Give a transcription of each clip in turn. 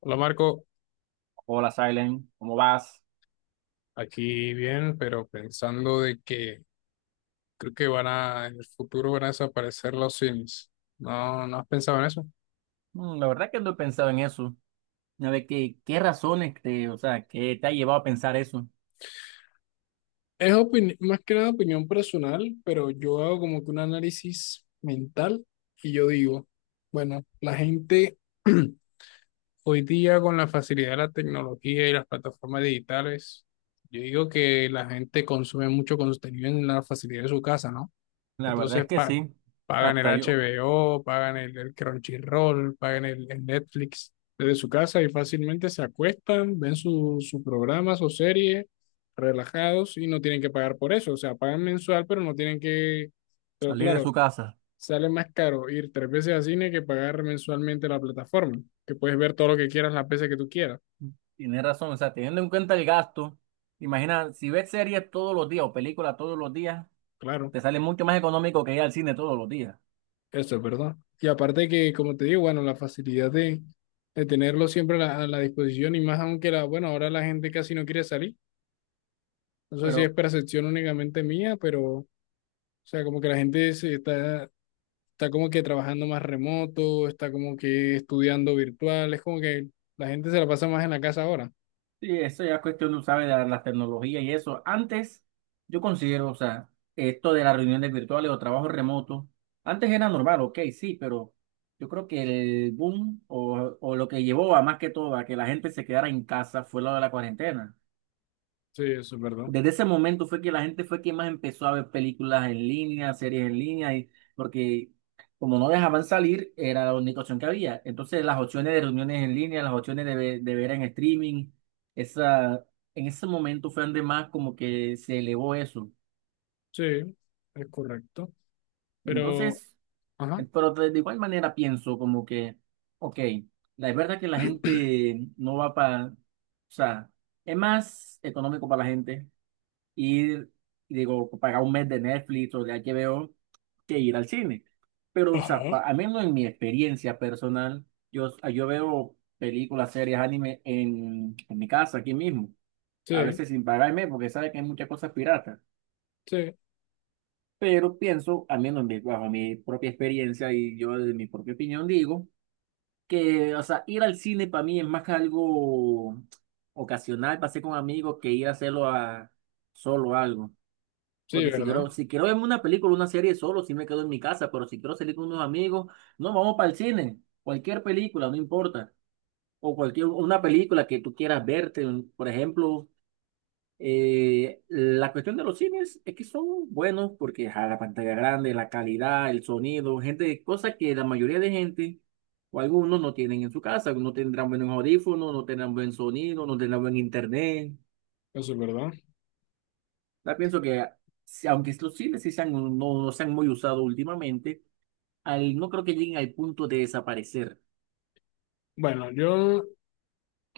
Hola Marco, Hola, Silent, ¿cómo vas? aquí bien, pero pensando de que creo que en el futuro van a desaparecer los Sims. No, ¿no has pensado en eso? La verdad que no he pensado en eso. A ver, ¿qué razones te, o sea, ¿qué te ha llevado a pensar eso? Es más que nada opinión personal, pero yo hago como que un análisis mental y yo digo, bueno, la gente hoy día con la facilidad de la tecnología y las plataformas digitales, yo digo que la gente consume mucho contenido en la facilidad de su casa, ¿no? La verdad Entonces es que pa- sí, Pagan el hasta yo HBO, el Crunchyroll, el Netflix desde su casa y fácilmente se acuestan, ven sus su programas o series relajados y no tienen que pagar por eso. O sea, pagan mensual, pero no tienen que... Pero salir de claro, su casa. sale más caro ir tres veces al cine que pagar mensualmente la plataforma, que puedes ver todo lo que quieras las veces que tú quieras. Tienes razón, o sea, teniendo en cuenta el gasto, imagina, si ves series todos los días o películas todos los días, Claro. te sale mucho más económico que ir al cine todos los días. Eso es verdad. Y aparte que, como te digo, bueno, la facilidad de tenerlo siempre a a la disposición y más aunque bueno, ahora la gente casi no quiere salir. No sé si es Pero percepción únicamente mía, pero, o sea, como que la gente está como que trabajando más remoto, está como que estudiando virtual, es como que la gente se la pasa más en la casa ahora. sí, eso ya es cuestión, tú sabes, de las tecnologías y eso. Antes, yo considero, o sea, esto de las reuniones virtuales o trabajo remoto, antes era normal, ok, sí, pero yo creo que el boom o lo que llevó a más que todo a que la gente se quedara en casa fue lo de la cuarentena. Sí, eso es verdad. Desde ese momento fue que la gente fue que más empezó a ver películas en línea, series en línea, y porque como no dejaban salir, era la única opción que había. Entonces las opciones de reuniones en línea, las opciones de, de ver en streaming, esa, en ese momento fue donde más como que se elevó eso. Sí, es correcto. Pero, Entonces, ajá. pero de igual manera pienso como que, ok, la es verdad que la gente no va para, o sea, es más económico para la gente y digo, pagar un mes de Netflix o de HBO que ir al cine. Pero, o sea, Ajá. pa- al menos en mi experiencia personal, yo, yo veo películas, series, anime en mi casa, aquí mismo, a Sí, veces sin pagarme, porque sabe que hay muchas cosas piratas. sí, Pero pienso, al menos en mi- bajo mi propia experiencia y yo de mi propia opinión digo, que, o sea, ir al cine para mí es más que algo ocasional, pasé con amigos, que ir a hacerlo a solo algo. sí, Porque si ¿verdad? quiero, si quiero verme una película, una serie solo, si me quedo en mi casa, pero si quiero salir con unos amigos, no, vamos para el cine. Cualquier película, no importa. O cualquier, una película que tú quieras verte. Un- Por ejemplo, la cuestión de los cines es que son buenos porque a la pantalla grande, la calidad, el sonido, gente, cosas que la mayoría de gente o algunos no tienen en su casa. No tendrán buenos audífonos, no tendrán buen sonido, no tendrán buen internet. Eso es verdad. Ya pienso que, si- aunque los cines sí sean no, no se han muy usado últimamente, al, no creo que lleguen al punto de desaparecer. Bueno, yo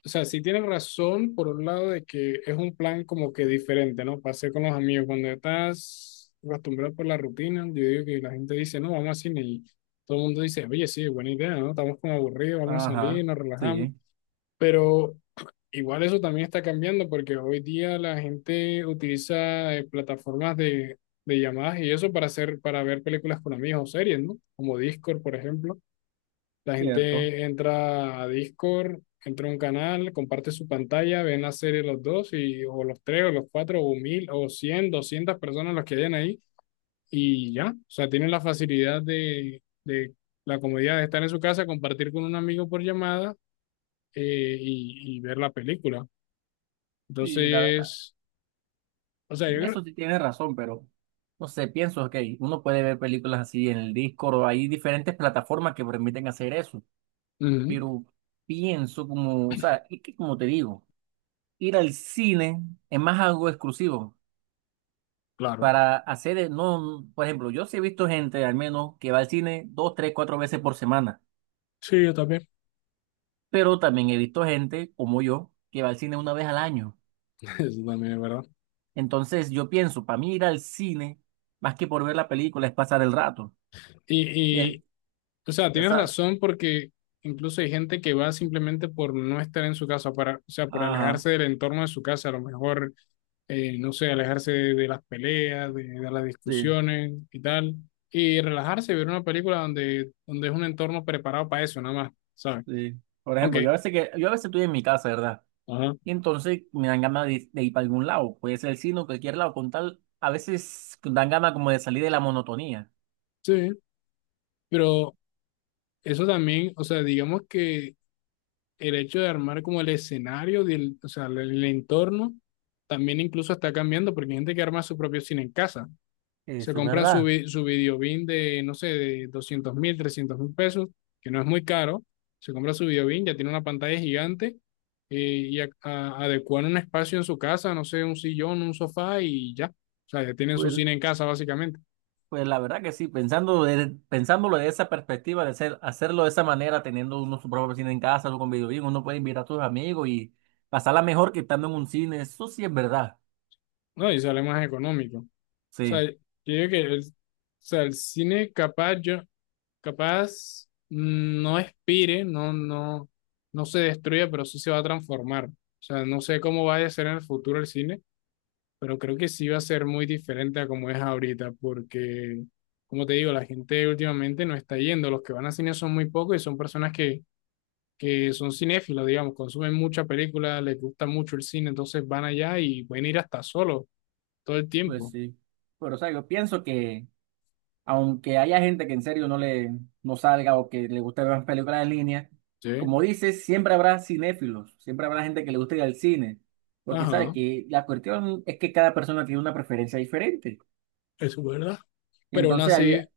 o sea, sí tienes razón por un lado de que es un plan como que diferente, ¿no? Para hacer con los amigos. Cuando estás acostumbrado por la rutina, yo digo que la gente dice, no, vamos al cine y todo el mundo dice, oye, sí, buena idea, ¿no? Estamos como aburridos, vamos a salir, Ajá, nos relajamos. sí, Pero igual eso también está cambiando porque hoy día la gente utiliza plataformas de llamadas y eso para hacer, para ver películas con amigos o series, ¿no? Como Discord, por ejemplo la cierto. gente entra a Discord, entra a un canal, comparte su pantalla, ven la serie los dos, y, o los tres, o los cuatro, o mil, o cien, doscientas personas los que hayan ahí, y ya. O sea, tienen la facilidad de la comodidad de estar en su casa, compartir con un amigo por llamada y ver la película. Y la verdad, Entonces, o sea, yo en creo. eso sí tienes razón, pero no sé, pienso que uno puede ver películas así en el Discord o hay diferentes plataformas que permiten hacer eso, Ujú, pero pienso como, o sea, es que como te digo, ir al cine es más algo exclusivo. claro. Para hacer, e, no, por ejemplo, yo sí he visto gente al menos que va al cine dos, tres, cuatro veces por semana, Sí, yo también. pero también he visto gente como yo que va al cine una vez al año. Eso también es verdad. Entonces yo pienso, para mí ir al cine, más que por ver la película, es pasar el rato. Y Y, el, o sea, ya tienes sabes, razón porque incluso hay gente que va simplemente por no estar en su casa, para, o sea, por ajá, alejarse del entorno de su casa, a lo mejor, no sé, alejarse de las peleas, de las sí, discusiones y tal, y relajarse, ver una película donde, donde es un entorno preparado para eso, nada más, ¿sabes? sí. Por ejemplo, yo Aunque, a veces que, yo a veces estoy en mi casa, ¿verdad? ajá, Y entonces me dan ganas de ir para algún lado, puede ser el cine o cualquier lado, con tal, a veces dan ganas como de salir de la monotonía. sí, pero eso también, o sea, digamos que el hecho de armar como el escenario, del, o sea, el entorno, también incluso está cambiando porque hay gente que arma su propio cine en casa. Se Eso es compran verdad. Su videobin de, no sé, de 200 mil, 300 mil pesos, que no es muy caro. Se compra su videobin, ya tiene una pantalla gigante eh, adecuan un espacio en su casa, no sé, un sillón, un sofá y ya. O sea, ya tienen su Pues, cine en casa básicamente, pues la verdad que sí, pensando de- pensándolo de esa perspectiva, de ser hacerlo de esa manera, teniendo uno su propio cine en casa, o con videojuegos, uno puede invitar a tus amigos y pasarla mejor que estando en un cine, eso sí es verdad. ¿no? Y sale más económico. O sea, Sí, yo digo que o sea, el cine capaz, capaz no expire, no, no, no se destruye, pero sí se va a transformar. O sea, no sé cómo va a ser en el futuro el cine pero creo que sí va a ser muy diferente a como es ahorita, porque, como te digo, la gente últimamente no está yendo, los que van a cine son muy pocos y son personas que son cinéfilos, digamos, consumen mucha película, les gusta mucho el cine, entonces van allá y pueden ir hasta solo todo el pues tiempo. sí. Pero o sea, yo pienso que aunque haya gente que en serio no le no salga o que le guste ver más películas en línea, Sí, como dices, siempre habrá cinéfilos, siempre habrá gente que le guste ir al cine, porque sabe ajá, que la cuestión es que cada persona tiene una preferencia diferente. eso es verdad. Y Pero entonces hay-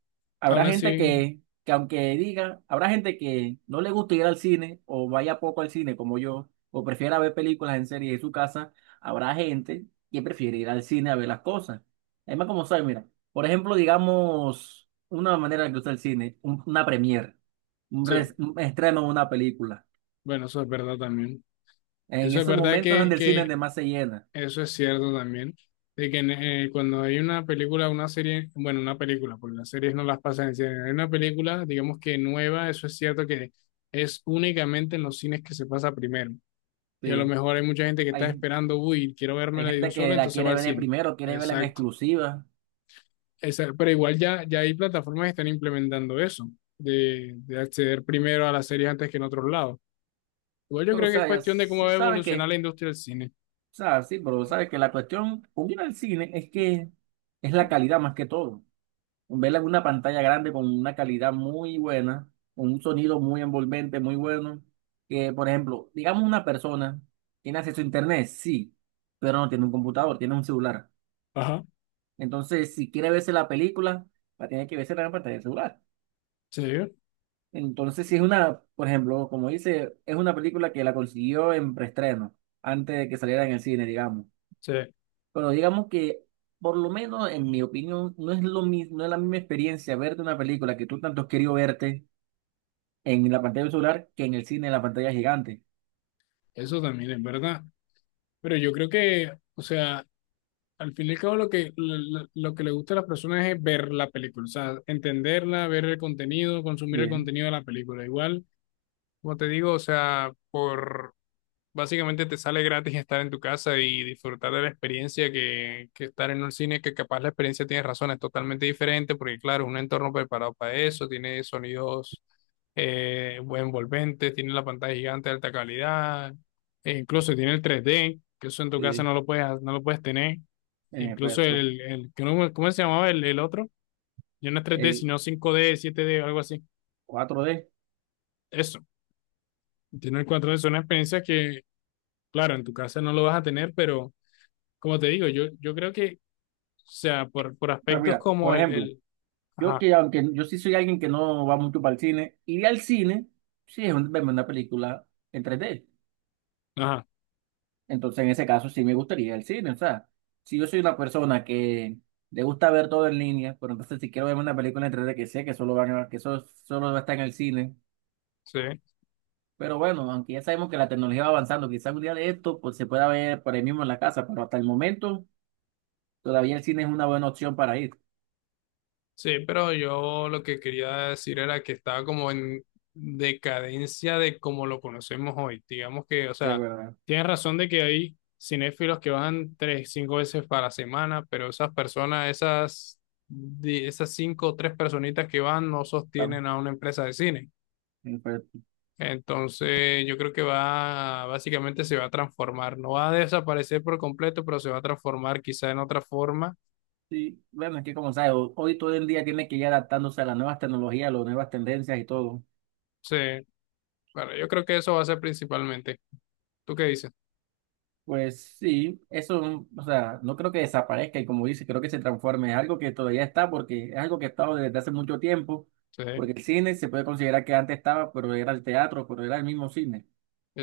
habrá aún gente así, que aunque diga, habrá gente que no le gusta ir al cine o vaya poco al cine como yo, o prefiera ver películas en serie en su casa, habrá gente que prefiere ir al cine a ver las cosas. Además, como sabes, mira, por ejemplo, digamos, una manera de que usa el cine, un- una premiere, un, sí, res- un estreno de una película. bueno, eso es verdad también. En Eso es esos verdad momentos que, donde el cine es que de más se llena. eso es cierto también, de que cuando hay una película, una serie, bueno, una película, porque las series no las pasan en cine, hay una película, digamos que nueva, eso es cierto que es únicamente en los cines que se pasa primero. Y a lo Sí. mejor hay mucha gente que está Hay, esperando, uy, quiero hay vérmela de un gente solo, que la entonces va quiere al ver de cine. primero, quiere verla en Exacto. exclusiva, Pero igual ya hay plataformas que están implementando eso, de acceder primero a las series antes que en otros lados. Igual yo pero o creo que es sea, ya cuestión de cómo sí va a sabe evolucionar que... la industria del cine. O sea, sí, pero sabes que la cuestión con ir al cine es que es la calidad más que todo. Verla en una pantalla grande con una calidad muy buena, con un sonido muy envolvente, muy bueno. Que, por ejemplo, digamos una persona tiene acceso a internet, sí, pero no tiene un computador, tiene un celular. Ajá, Entonces, si quiere verse la película, va a tener que verse en la pantalla del celular. sí, Entonces, si es una, por ejemplo, como dice, es una película que la consiguió en preestreno, antes de que saliera en el cine, digamos. sí. Bueno, digamos que, por lo menos en mi opinión, no es lo mismo, no es la misma experiencia verte una película que tú tanto has querido verte en la pantalla del celular que en el cine, en la pantalla gigante. Eso también es verdad. Pero yo creo que, o sea, al fin y al cabo lo que le gusta a las personas es ver la película, o sea, entenderla, ver el contenido, consumir el Sí, contenido de la película. Igual, como te digo, o sea, por... Básicamente te sale gratis estar en tu casa y disfrutar de la experiencia que estar en un cine, que capaz la experiencia tiene razón, es totalmente diferente, porque claro, es un entorno preparado para eso, tiene sonidos buen envolventes, tiene la pantalla gigante de alta calidad, e incluso tiene el tres d que eso en tu casa sí, no lo puedes, no lo puedes tener, en incluso efecto. El cómo se llamaba el otro? Ya no es tres d El sino cinco d siete d algo así. cuatro d. Eso, tiene el cuatro d es una experiencia que, claro, en tu casa no lo vas a tener, pero como te digo, yo creo que, o sea, por O sea, aspectos mira, como por el, ejemplo, el, yo Ajá, que aunque yo sí soy alguien que no va mucho para el cine, ir al cine, sí es un- verme una película en tres d. ajá, Entonces, en ese caso, sí me gustaría el cine. O sea, si yo soy una persona que le gusta ver todo en línea, pero entonces si quiero ver una película en 3D que sé que solo van a- que eso solo va a estar en el cine. sí, Pero bueno, aunque ya sabemos que la tecnología va avanzando, quizás un día de esto pues, se pueda ver por ahí mismo en la casa, pero hasta el momento todavía el cine es una buena opción para ir. sí, pero yo lo que quería decir era que estaba como en decadencia de como lo conocemos hoy. Digamos que, o Sí, sea, verdad. tienes razón de que hay cinéfilos que van tres, cinco veces para la semana, pero esas personas, esas, esas cinco o tres personitas que van no Claro. sostienen a una empresa de cine. Y, pues, Entonces, yo creo que va, básicamente se va a transformar, no va a desaparecer por completo, pero se va a transformar quizá en otra forma. sí, bueno, es que como sabes, ho- hoy todo el día tiene que ir adaptándose a las nuevas tecnologías, las nuevas tendencias y todo. Sí, bueno, yo creo que eso va a ser principalmente. ¿Tú qué dices? Pues sí, eso, o sea, no creo que desaparezca y como dice, creo que se transforme. Es algo que todavía está porque es algo que ha estado desde hace mucho tiempo, Sí, porque el cine se puede considerar que antes estaba, pero era el teatro, pero era el mismo cine.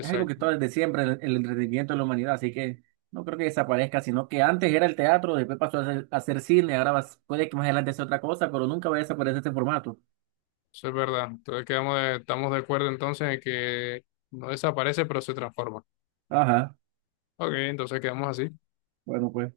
Es algo que está desde siempre, el entretenimiento de la humanidad, así que no creo que desaparezca, sino que antes era el teatro, después pasó a ser cine, ahora vas- puede que más adelante sea otra cosa, pero nunca va a desaparecer este formato. eso es verdad. Entonces, estamos de acuerdo entonces en que no desaparece, pero se transforma. Ajá, Ok, entonces quedamos así. bueno, pues.